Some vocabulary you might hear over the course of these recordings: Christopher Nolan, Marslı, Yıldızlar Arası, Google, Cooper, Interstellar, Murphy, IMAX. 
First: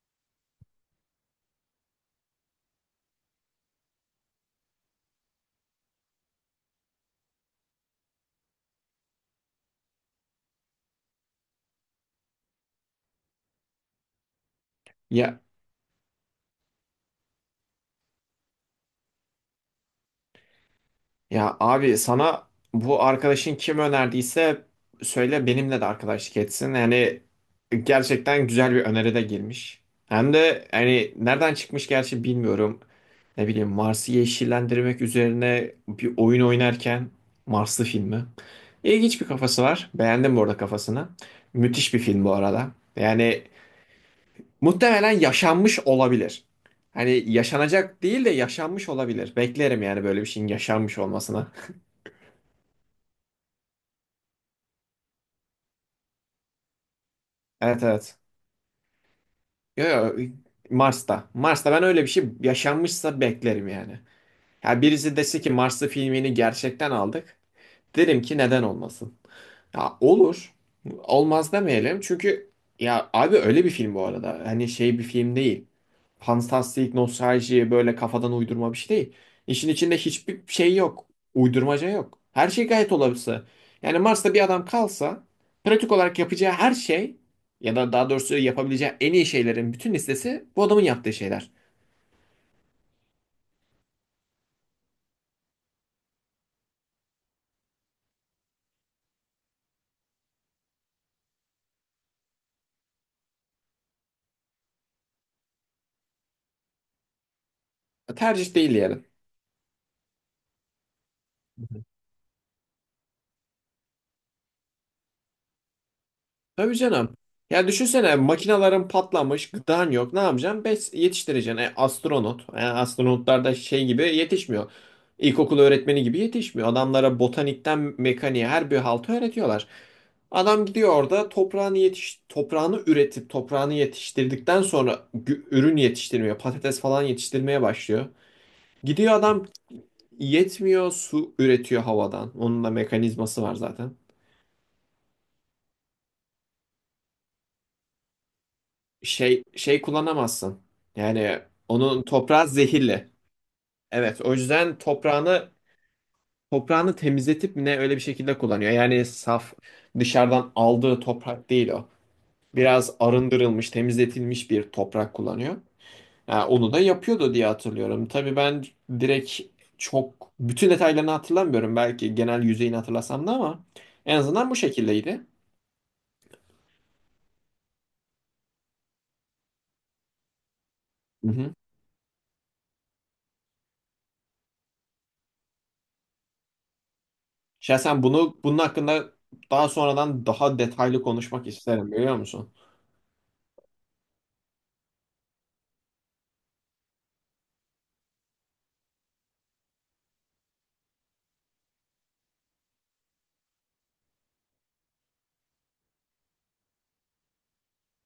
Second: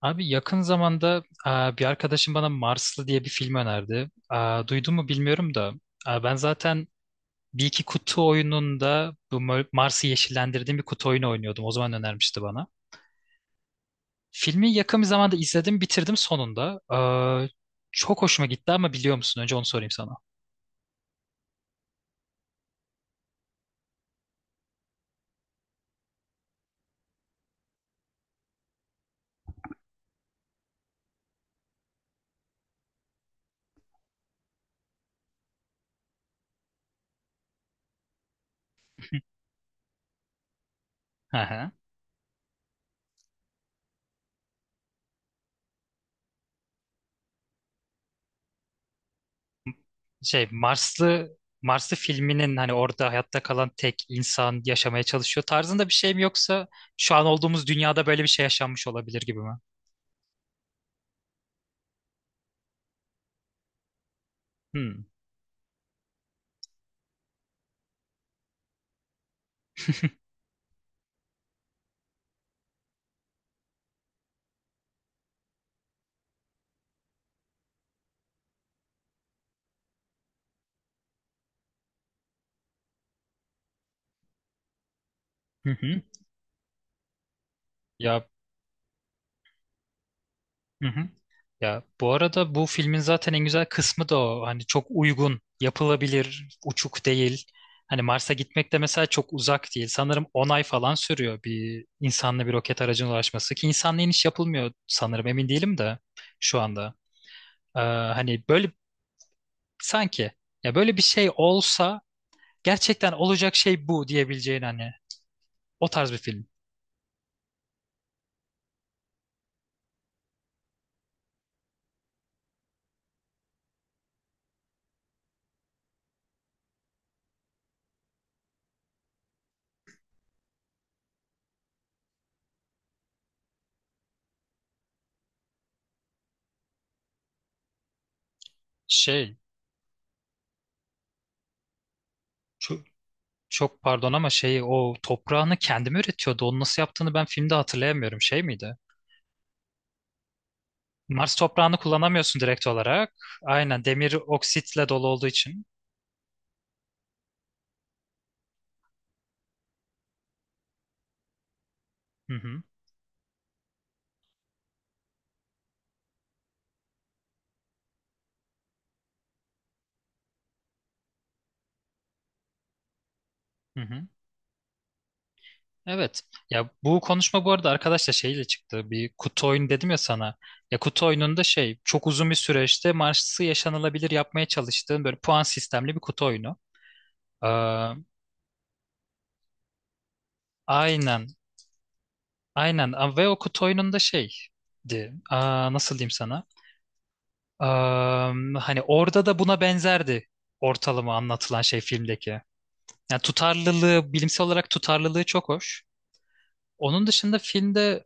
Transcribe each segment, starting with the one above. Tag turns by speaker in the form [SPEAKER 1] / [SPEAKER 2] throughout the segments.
[SPEAKER 1] Abi yakın zamanda bir arkadaşım bana Marslı diye bir film önerdi. Duydun mu bilmiyorum da ben zaten bir iki kutu oyununda bu Mars'ı yeşillendirdiğim bir kutu oyunu oynuyordum. O zaman önermişti bana. Filmi yakın bir zamanda
[SPEAKER 2] Ya
[SPEAKER 1] izledim, bitirdim sonunda. E, Çok hoşuma gitti, ama biliyor musun? Önce onu sorayım sana.
[SPEAKER 2] ya abi sana bu arkadaşın kim önerdiyse söyle benimle de arkadaşlık etsin. Yani gerçekten güzel bir öneride girmiş. Hem de yani nereden çıkmış gerçi bilmiyorum. Ne bileyim Mars'ı yeşillendirmek üzerine bir oyun oynarken Marslı filmi. İlginç bir kafası var. Beğendim bu arada kafasını.
[SPEAKER 1] Hı hı.
[SPEAKER 2] Müthiş bir film bu arada. Yani muhtemelen yaşanmış olabilir. Hani yaşanacak değil de yaşanmış olabilir. Beklerim yani böyle bir şeyin
[SPEAKER 1] Şey,
[SPEAKER 2] yaşanmış
[SPEAKER 1] Marslı
[SPEAKER 2] olmasını.
[SPEAKER 1] Marslı filminin hani orada hayatta kalan tek insan yaşamaya çalışıyor tarzında bir şey mi, yoksa şu an olduğumuz
[SPEAKER 2] Evet,
[SPEAKER 1] dünyada
[SPEAKER 2] evet.
[SPEAKER 1] böyle bir şey yaşanmış olabilir gibi mi?
[SPEAKER 2] Yo, yo, Mars'ta. Mars'ta ben öyle bir şey yaşanmışsa beklerim yani. Ya
[SPEAKER 1] Hmm.
[SPEAKER 2] birisi dese ki Marslı filmini gerçekten aldık. Derim ki neden olmasın. Ya olur. Olmaz demeyelim. Çünkü ya abi öyle bir film bu arada. Hani şey bir film değil. Fantastik, nostalji, böyle kafadan uydurma bir şey değil. İşin içinde hiçbir şey yok. Uydurmaca yok. Her şey gayet olası. Yani Mars'ta bir adam kalsa
[SPEAKER 1] Hı
[SPEAKER 2] pratik
[SPEAKER 1] hı.
[SPEAKER 2] olarak yapacağı her şey ya da daha
[SPEAKER 1] Ya,
[SPEAKER 2] doğrusu yapabileceği en iyi şeylerin bütün listesi bu adamın
[SPEAKER 1] hı hı.
[SPEAKER 2] yaptığı şeyler.
[SPEAKER 1] Ya, bu arada bu filmin zaten en güzel kısmı da o. Hani çok uygun, yapılabilir, uçuk değil. Hani Mars'a gitmek de mesela çok uzak değil. Sanırım 10 ay falan sürüyor bir insanla bir roket aracına ulaşması, ki insanla iniş yapılmıyor sanırım, emin değilim de şu anda. Hani
[SPEAKER 2] Tercih değil
[SPEAKER 1] böyle
[SPEAKER 2] yani.
[SPEAKER 1] sanki, ya böyle bir şey olsa gerçekten olacak şey bu diyebileceğin hani o tarz bir film.
[SPEAKER 2] Tabii canım. Ya düşünsene makinaların patlamış, gıdan yok. Ne yapacaksın? Bes yetiştireceksin. Astronot. Astronotlar da şey gibi yetişmiyor. İlkokul öğretmeni gibi yetişmiyor. Adamlara botanikten mekaniğe her bir haltı öğretiyorlar. Adam gidiyor orada toprağını üretip toprağını yetiştirdikten sonra ürün yetiştirmeye, patates falan yetiştirmeye başlıyor. Gidiyor
[SPEAKER 1] Şey,
[SPEAKER 2] adam yetmiyor, su üretiyor havadan. Onun da
[SPEAKER 1] ço-
[SPEAKER 2] mekanizması var
[SPEAKER 1] çok
[SPEAKER 2] zaten.
[SPEAKER 1] pardon, ama şeyi, o toprağını kendi mi üretiyordu? Onu nasıl yaptığını ben filmde hatırlayamıyorum. Şey miydi?
[SPEAKER 2] Şey kullanamazsın.
[SPEAKER 1] Mars
[SPEAKER 2] Yani
[SPEAKER 1] toprağını
[SPEAKER 2] onun
[SPEAKER 1] kullanamıyorsun
[SPEAKER 2] toprağı
[SPEAKER 1] direkt
[SPEAKER 2] zehirli.
[SPEAKER 1] olarak. Aynen, demir
[SPEAKER 2] Evet, o yüzden
[SPEAKER 1] oksitle dolu olduğu
[SPEAKER 2] toprağını
[SPEAKER 1] için.
[SPEAKER 2] toprağını temizletip mi ne öyle bir şekilde kullanıyor. Yani saf dışarıdan aldığı toprak değil o.
[SPEAKER 1] Hı hı.
[SPEAKER 2] Biraz arındırılmış, temizletilmiş bir toprak kullanıyor. Yani onu da yapıyordu diye hatırlıyorum. Tabii ben direkt çok bütün detaylarını hatırlamıyorum. Belki genel yüzeyini hatırlasam da ama
[SPEAKER 1] Hı hı.
[SPEAKER 2] en azından bu şekildeydi.
[SPEAKER 1] Evet. Ya, bu konuşma bu arada arkadaşla şeyle çıktı. Bir kutu oyunu dedim ya sana. Ya, kutu
[SPEAKER 2] Hı
[SPEAKER 1] oyununda
[SPEAKER 2] hı.
[SPEAKER 1] şey, çok uzun bir süreçte Mars'ı yaşanılabilir yapmaya çalıştığın böyle puan sistemli bir kutu oyunu. Ee,
[SPEAKER 2] Şahsen bunun hakkında daha sonradan daha detaylı
[SPEAKER 1] aynen.
[SPEAKER 2] konuşmak isterim biliyor musun?
[SPEAKER 1] Aynen. Ve o kutu oyununda şeydi. Nasıl diyeyim sana? Hani orada da buna benzerdi ortalama anlatılan şey filmdeki. Yani tutarlılığı, bilimsel olarak tutarlılığı çok hoş. Onun dışında filmde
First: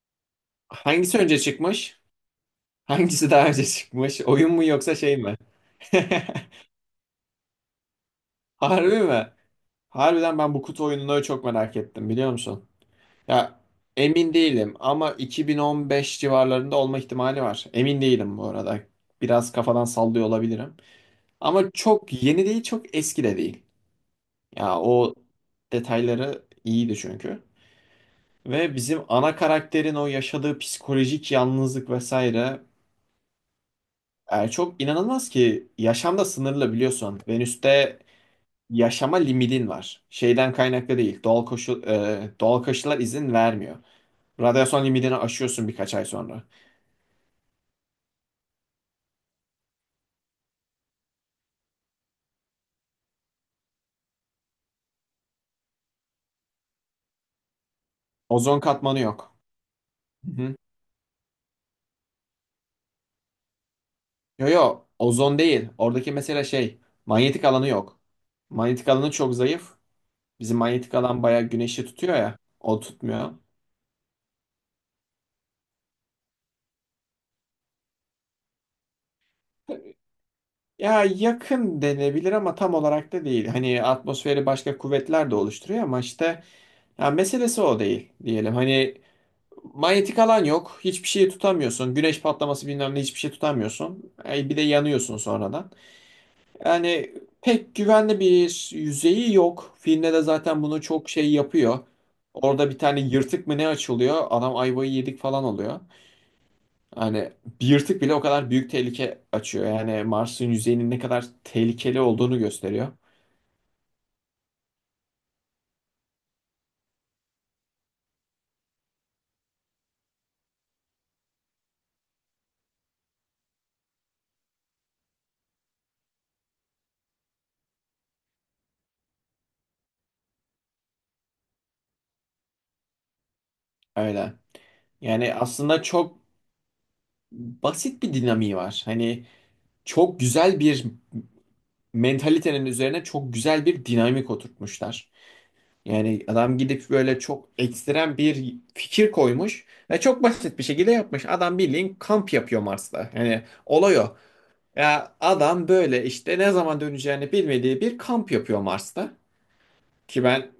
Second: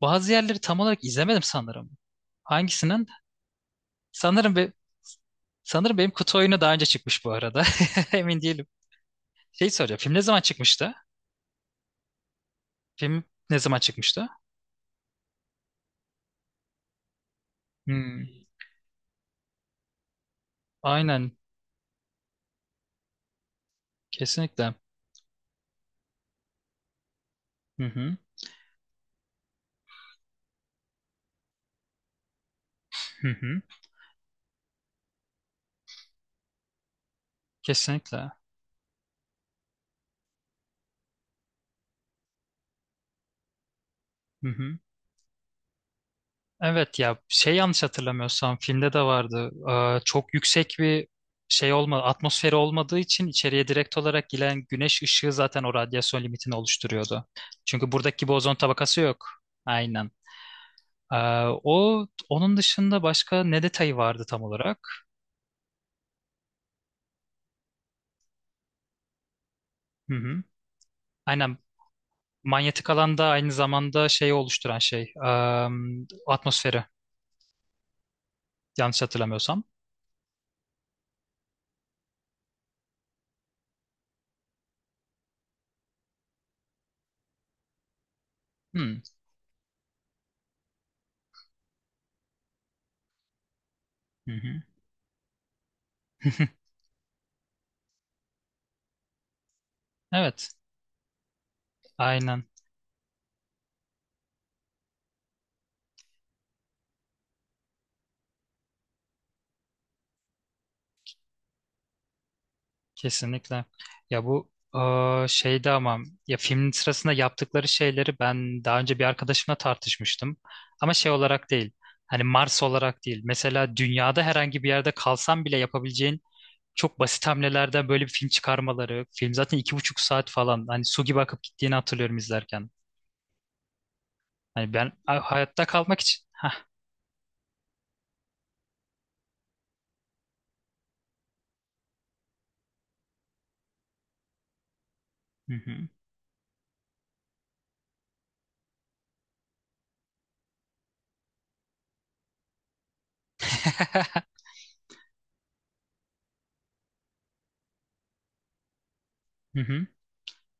[SPEAKER 1] bazı yerleri tam olarak
[SPEAKER 2] Hangisi önce
[SPEAKER 1] izlemedim sanırım.
[SPEAKER 2] çıkmış?
[SPEAKER 1] Hangisinin?
[SPEAKER 2] Hangisi daha önce çıkmış? Oyun
[SPEAKER 1] Sanırım
[SPEAKER 2] mu
[SPEAKER 1] be,
[SPEAKER 2] yoksa şey mi?
[SPEAKER 1] sanırım benim kutu oyunu daha önce çıkmış bu arada. Emin değilim.
[SPEAKER 2] Harbi mi?
[SPEAKER 1] Şey soracağım. Film ne
[SPEAKER 2] Harbiden
[SPEAKER 1] zaman
[SPEAKER 2] ben bu kutu
[SPEAKER 1] çıkmıştı?
[SPEAKER 2] oyununu çok merak ettim biliyor musun?
[SPEAKER 1] Film ne
[SPEAKER 2] Ya
[SPEAKER 1] zaman çıkmıştı?
[SPEAKER 2] emin değilim ama 2015 civarlarında olma ihtimali var. Emin
[SPEAKER 1] Hmm,
[SPEAKER 2] değilim bu arada. Biraz kafadan sallıyor olabilirim.
[SPEAKER 1] aynen.
[SPEAKER 2] Ama çok yeni değil, çok eski de değil.
[SPEAKER 1] Kesinlikle.
[SPEAKER 2] Ya o detayları iyiydi çünkü.
[SPEAKER 1] Hı hı.
[SPEAKER 2] Ve bizim ana karakterin o yaşadığı psikolojik yalnızlık vesaire.
[SPEAKER 1] Hı hı.
[SPEAKER 2] Yani çok inanılmaz ki yaşam da sınırlı biliyorsun. Venüs'te
[SPEAKER 1] Kesinlikle.
[SPEAKER 2] yaşama limitin var. Şeyden kaynaklı değil. Doğal koşullar izin vermiyor.
[SPEAKER 1] Hı hı.
[SPEAKER 2] Radyasyon limitini aşıyorsun birkaç ay sonra.
[SPEAKER 1] Evet, ya şey, yanlış hatırlamıyorsam filmde de vardı. Çok yüksek bir şey olma, atmosferi olmadığı için içeriye direkt olarak giren güneş ışığı zaten o radyasyon limitini oluşturuyordu. Çünkü buradaki gibi ozon
[SPEAKER 2] Ozon
[SPEAKER 1] tabakası
[SPEAKER 2] katmanı
[SPEAKER 1] yok.
[SPEAKER 2] yok.
[SPEAKER 1] Aynen.
[SPEAKER 2] Hı hı.
[SPEAKER 1] Ee, o onun dışında başka ne detayı vardı tam
[SPEAKER 2] Yo, yo,
[SPEAKER 1] olarak?
[SPEAKER 2] ozon değil. Oradaki mesele şey, manyetik alanı yok. Manyetik alanı çok zayıf.
[SPEAKER 1] Hı hı.
[SPEAKER 2] Bizim manyetik alan bayağı
[SPEAKER 1] Aynen.
[SPEAKER 2] güneşi tutuyor ya. O
[SPEAKER 1] Manyetik alanda
[SPEAKER 2] tutmuyor.
[SPEAKER 1] aynı zamanda şeyi oluşturan şey, atmosferi, yanlış hatırlamıyorsam.
[SPEAKER 2] Ya yakın denebilir ama tam olarak da değil. Hani atmosferi başka kuvvetler de oluşturuyor ama işte ya meselesi o değil diyelim. Hani
[SPEAKER 1] Hı
[SPEAKER 2] manyetik alan yok. Hiçbir şeyi tutamıyorsun. Güneş patlaması, bilmem ne, hiçbir şey tutamıyorsun.
[SPEAKER 1] hı.
[SPEAKER 2] Bir de
[SPEAKER 1] Hı.
[SPEAKER 2] yanıyorsun sonradan. Yani pek güvenli bir yüzeyi yok. Filmde de
[SPEAKER 1] Evet.
[SPEAKER 2] zaten bunu çok şey yapıyor.
[SPEAKER 1] Aynen.
[SPEAKER 2] Orada bir tane yırtık mı ne açılıyor? Adam ayvayı yedik falan oluyor. Hani bir yırtık bile o kadar büyük tehlike açıyor. Yani Mars'ın yüzeyinin ne kadar tehlikeli olduğunu gösteriyor.
[SPEAKER 1] Kesinlikle. Ya bu şeyde ama, ya filmin sırasında yaptıkları şeyleri ben daha önce bir arkadaşımla tartışmıştım. Ama şey olarak değil. Hani Mars olarak değil. Mesela dünyada herhangi bir yerde kalsan bile yapabileceğin çok basit hamlelerden böyle bir film çıkarmaları. Film zaten 2,5 saat falan. Hani su gibi akıp gittiğini hatırlıyorum izlerken.
[SPEAKER 2] Öyle.
[SPEAKER 1] Hani ben
[SPEAKER 2] Yani
[SPEAKER 1] hayatta
[SPEAKER 2] aslında
[SPEAKER 1] kalmak
[SPEAKER 2] çok
[SPEAKER 1] için. Hah.
[SPEAKER 2] basit bir dinamiği var. Hani çok güzel bir mentalitenin üzerine çok güzel bir dinamik oturtmuşlar.
[SPEAKER 1] Hı hı.
[SPEAKER 2] Yani adam gidip böyle çok ekstrem bir fikir koymuş ve çok basit bir şekilde yapmış. Adam bildiğin kamp yapıyor Mars'ta. Yani olay o. Ya adam böyle işte ne zaman döneceğini bilmediği bir kamp yapıyor Mars'ta.
[SPEAKER 1] Hı hı.
[SPEAKER 2] Ki ben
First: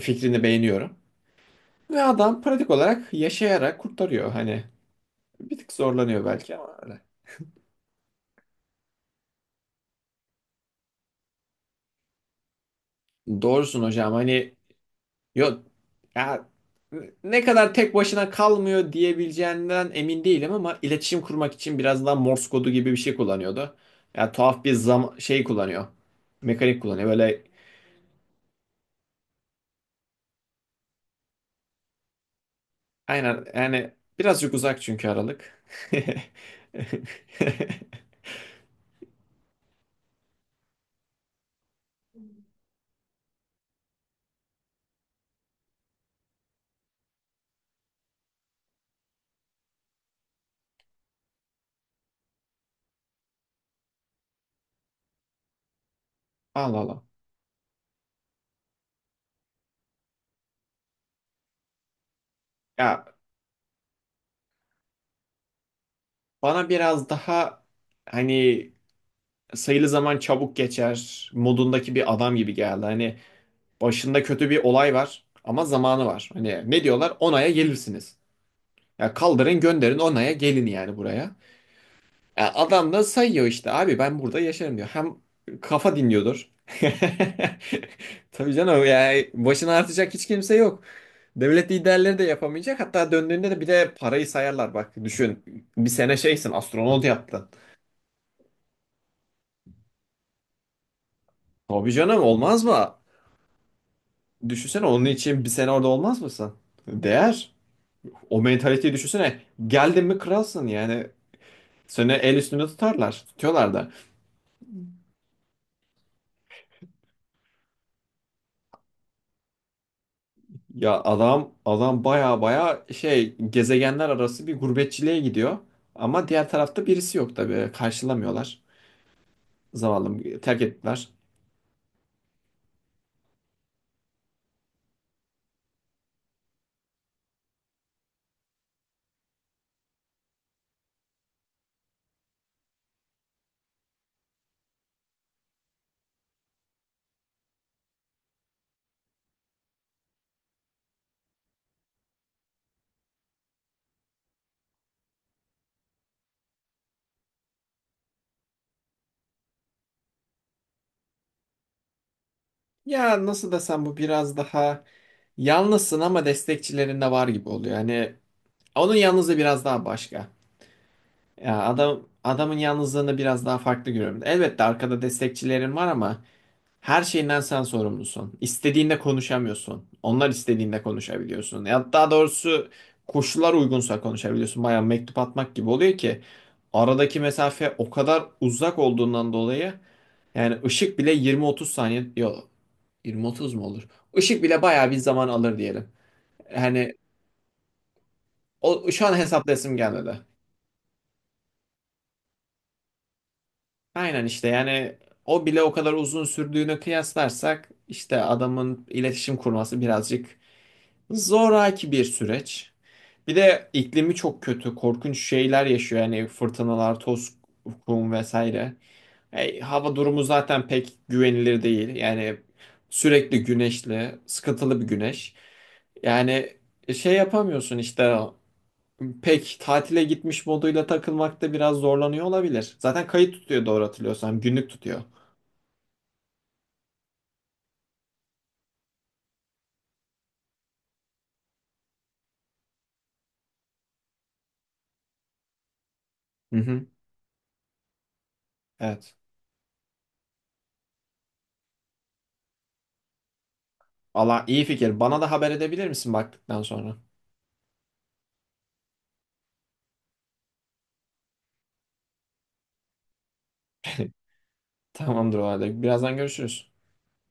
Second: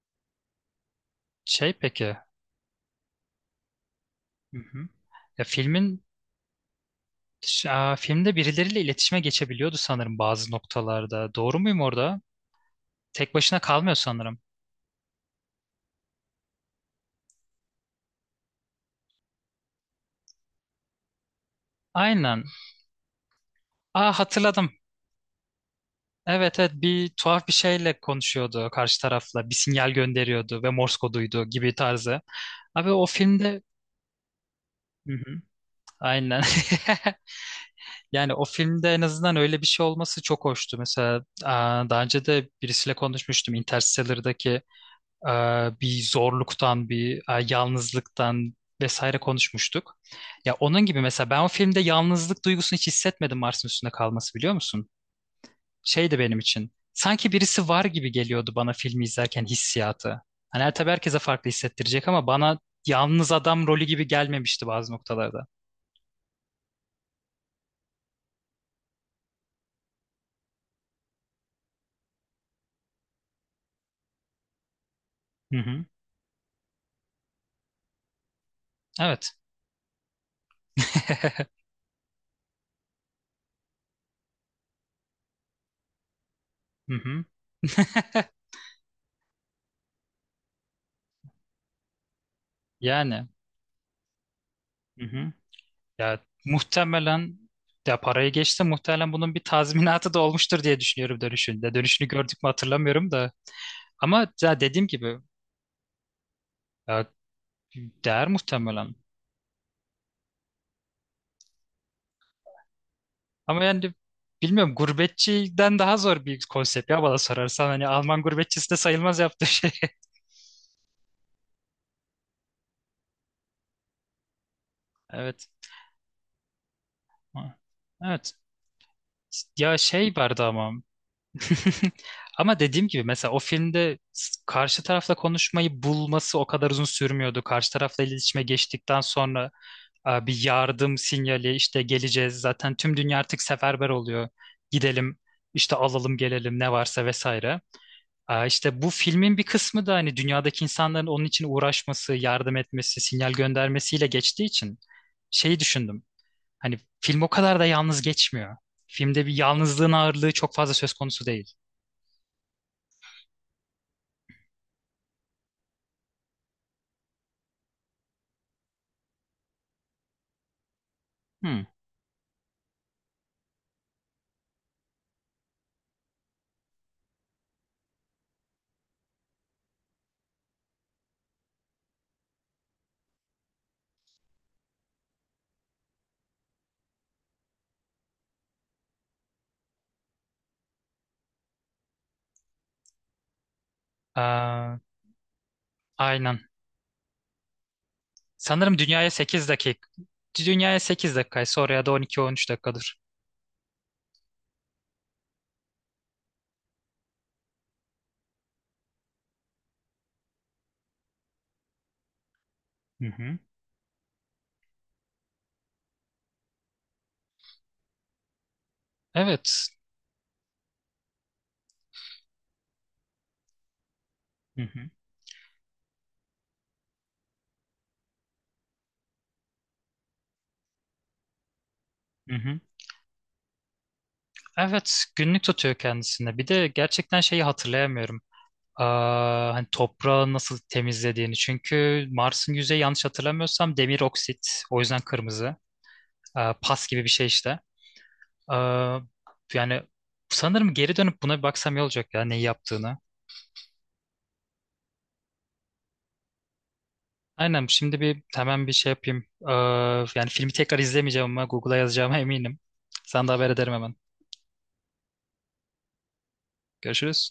[SPEAKER 2] fikrini beğeniyorum.
[SPEAKER 1] Şey
[SPEAKER 2] Ve
[SPEAKER 1] peki.
[SPEAKER 2] adam pratik olarak yaşayarak kurtarıyor.
[SPEAKER 1] Hı
[SPEAKER 2] Hani
[SPEAKER 1] hı. Ya,
[SPEAKER 2] bir tık
[SPEAKER 1] filmin,
[SPEAKER 2] zorlanıyor belki ama öyle.
[SPEAKER 1] Filmde birileriyle iletişime geçebiliyordu sanırım bazı noktalarda. Doğru muyum orada? Tek başına
[SPEAKER 2] Doğrusun
[SPEAKER 1] kalmıyor
[SPEAKER 2] hocam.
[SPEAKER 1] sanırım.
[SPEAKER 2] Hani yok ya, ne kadar tek başına kalmıyor diyebileceğinden emin değilim ama iletişim kurmak için biraz daha
[SPEAKER 1] Aynen.
[SPEAKER 2] Morse kodu gibi bir şey kullanıyordu. Ya tuhaf
[SPEAKER 1] Hatırladım.
[SPEAKER 2] bir şey kullanıyor.
[SPEAKER 1] Evet, evet,
[SPEAKER 2] Mekanik
[SPEAKER 1] bir
[SPEAKER 2] kullanıyor. Böyle
[SPEAKER 1] tuhaf bir şeyle konuşuyordu karşı tarafla. Bir sinyal gönderiyordu ve Morse koduydu gibi tarzı. Abi o
[SPEAKER 2] aynen,
[SPEAKER 1] filmde...
[SPEAKER 2] yani birazcık uzak çünkü
[SPEAKER 1] Hı hı,
[SPEAKER 2] Aralık.
[SPEAKER 1] aynen. Yani o filmde en azından öyle bir şey olması çok hoştu. Mesela daha önce de birisiyle konuşmuştum. Interstellar'daki e, bir zorluktan, bir yalnızlıktan vesaire konuşmuştuk. Ya, onun gibi mesela ben o filmde yalnızlık duygusunu hiç hissetmedim Mars'ın üstünde kalması, biliyor musun? Şeydi benim için.
[SPEAKER 2] Allah Allah.
[SPEAKER 1] Sanki birisi var gibi geliyordu bana filmi izlerken, hissiyatı. Hani her, tabii herkese farklı hissettirecek, ama bana
[SPEAKER 2] Ya
[SPEAKER 1] yalnız adam rolü gibi gelmemişti bazı noktalarda.
[SPEAKER 2] bana biraz daha hani sayılı zaman çabuk geçer modundaki bir adam gibi geldi. Hani başında kötü bir olay var
[SPEAKER 1] Hı
[SPEAKER 2] ama
[SPEAKER 1] hı.
[SPEAKER 2] zamanı var. Hani ne diyorlar? 10 aya gelirsiniz. Ya
[SPEAKER 1] Evet.
[SPEAKER 2] kaldırın gönderin, 10 aya gelin yani buraya. Ya adam da sayıyor işte, abi ben burada yaşarım diyor. Hem kafa dinliyordur.
[SPEAKER 1] Hı hı.
[SPEAKER 2] Tabii canım, yani başına artacak hiç kimse yok. Devlet liderleri de yapamayacak. Hatta
[SPEAKER 1] Yani.
[SPEAKER 2] döndüğünde de bir de parayı sayarlar. Bak
[SPEAKER 1] Hı hı.
[SPEAKER 2] düşün, bir sene
[SPEAKER 1] Ya
[SPEAKER 2] şeysin, astronot
[SPEAKER 1] muhtemelen,
[SPEAKER 2] yaptın.
[SPEAKER 1] ya parayı geçti, muhtemelen bunun bir tazminatı da olmuştur diye düşünüyorum dönüşünde.
[SPEAKER 2] Tabii
[SPEAKER 1] Dönüşünü
[SPEAKER 2] canım,
[SPEAKER 1] gördük mü
[SPEAKER 2] olmaz mı?
[SPEAKER 1] hatırlamıyorum da. Ama ya, dediğim
[SPEAKER 2] Düşünsene, onun
[SPEAKER 1] gibi,
[SPEAKER 2] için bir sene orada olmaz mısın?
[SPEAKER 1] ya
[SPEAKER 2] Değer.
[SPEAKER 1] değer
[SPEAKER 2] O
[SPEAKER 1] muhtemelen.
[SPEAKER 2] mentaliteyi düşünsene. Geldin mi kralsın yani. Seni el üstünde tutarlar.
[SPEAKER 1] Ama
[SPEAKER 2] Tutuyorlar da.
[SPEAKER 1] yani bilmiyorum, gurbetçiden daha zor bir konsept ya, bana sorarsan. Hani Alman gurbetçisi de sayılmaz yaptığı şey.
[SPEAKER 2] Ya adam baya baya şey gezegenler arası bir gurbetçiliğe
[SPEAKER 1] Evet.
[SPEAKER 2] gidiyor. Ama diğer tarafta birisi yok tabii.
[SPEAKER 1] Evet.
[SPEAKER 2] Karşılamıyorlar.
[SPEAKER 1] Ya şey
[SPEAKER 2] Zavallım,
[SPEAKER 1] vardı
[SPEAKER 2] terk
[SPEAKER 1] ama.
[SPEAKER 2] ettiler.
[SPEAKER 1] Ama dediğim gibi, mesela o filmde karşı tarafla konuşmayı bulması o kadar uzun sürmüyordu. Karşı tarafla iletişime geçtikten sonra bir yardım sinyali, işte geleceğiz, zaten tüm dünya artık seferber oluyor. Gidelim işte, alalım, gelelim ne varsa vesaire. İşte bu filmin bir kısmı da hani dünyadaki insanların onun için uğraşması, yardım etmesi, sinyal göndermesiyle geçtiği için şeyi düşündüm. Hani film o kadar da yalnız geçmiyor. Filmde bir yalnızlığın ağırlığı çok fazla söz konusu değil.
[SPEAKER 2] Ya nasıl desem, bu biraz daha yalnızsın ama destekçilerin de var gibi oluyor. Yani onun yalnızlığı biraz daha başka. Ya
[SPEAKER 1] Hmm.
[SPEAKER 2] adamın yalnızlığını biraz daha farklı görüyorum. Elbette arkada destekçilerin var ama her şeyinden sen sorumlusun. İstediğinde konuşamıyorsun. Onlar istediğinde konuşabiliyorsun. Ya daha doğrusu koşullar uygunsa konuşabiliyorsun. Bayağı mektup atmak gibi oluyor ki aradaki mesafe o kadar uzak olduğundan dolayı yani ışık bile 20-30 saniye, yok, 20-30 mu olur? Işık bile
[SPEAKER 1] Ee,
[SPEAKER 2] bayağı bir zaman alır diyelim.
[SPEAKER 1] aynen.
[SPEAKER 2] Hani
[SPEAKER 1] Sanırım
[SPEAKER 2] o şu
[SPEAKER 1] dünyaya
[SPEAKER 2] an
[SPEAKER 1] 8
[SPEAKER 2] hesaplayasım
[SPEAKER 1] dakika.
[SPEAKER 2] gelmedi.
[SPEAKER 1] Dünyaya 8 dakikaysa, oraya da on 13 dakikadır.
[SPEAKER 2] Aynen işte, yani o bile o kadar uzun sürdüğünü kıyaslarsak işte adamın iletişim kurması birazcık zoraki bir süreç.
[SPEAKER 1] Hı
[SPEAKER 2] Bir
[SPEAKER 1] hı.
[SPEAKER 2] de iklimi çok kötü, korkunç şeyler yaşıyor yani, fırtınalar, toz, kum vesaire. E,
[SPEAKER 1] Evet.
[SPEAKER 2] hava durumu zaten pek güvenilir değil. Yani sürekli güneşli,
[SPEAKER 1] Hı hı.
[SPEAKER 2] sıkıntılı bir güneş. Yani şey yapamıyorsun işte, pek tatile gitmiş moduyla takılmakta biraz zorlanıyor
[SPEAKER 1] Hı hı.
[SPEAKER 2] olabilir. Zaten kayıt tutuyor doğru hatırlıyorsam. Günlük tutuyor.
[SPEAKER 1] Evet, günlük tutuyor kendisinde. Bir de gerçekten şeyi hatırlayamıyorum. Hani toprağı nasıl temizlediğini. Çünkü Mars'ın yüzeyi, yanlış hatırlamıyorsam, demir oksit. O yüzden kırmızı.
[SPEAKER 2] Hı hı.
[SPEAKER 1] Pas gibi bir şey işte. Aa,
[SPEAKER 2] Evet.
[SPEAKER 1] yani sanırım geri dönüp buna bir baksam iyi olacak, ya neyi yaptığını.
[SPEAKER 2] Allah iyi fikir. Bana da haber edebilir misin baktıktan sonra?
[SPEAKER 1] Aynen, şimdi bir hemen bir şey yapayım. Yani filmi tekrar izlemeyeceğim, ama Google'a yazacağıma eminim. Sen de haber ederim hemen.
[SPEAKER 2] Tamamdır o halde. Birazdan görüşürüz.
[SPEAKER 1] Görüşürüz.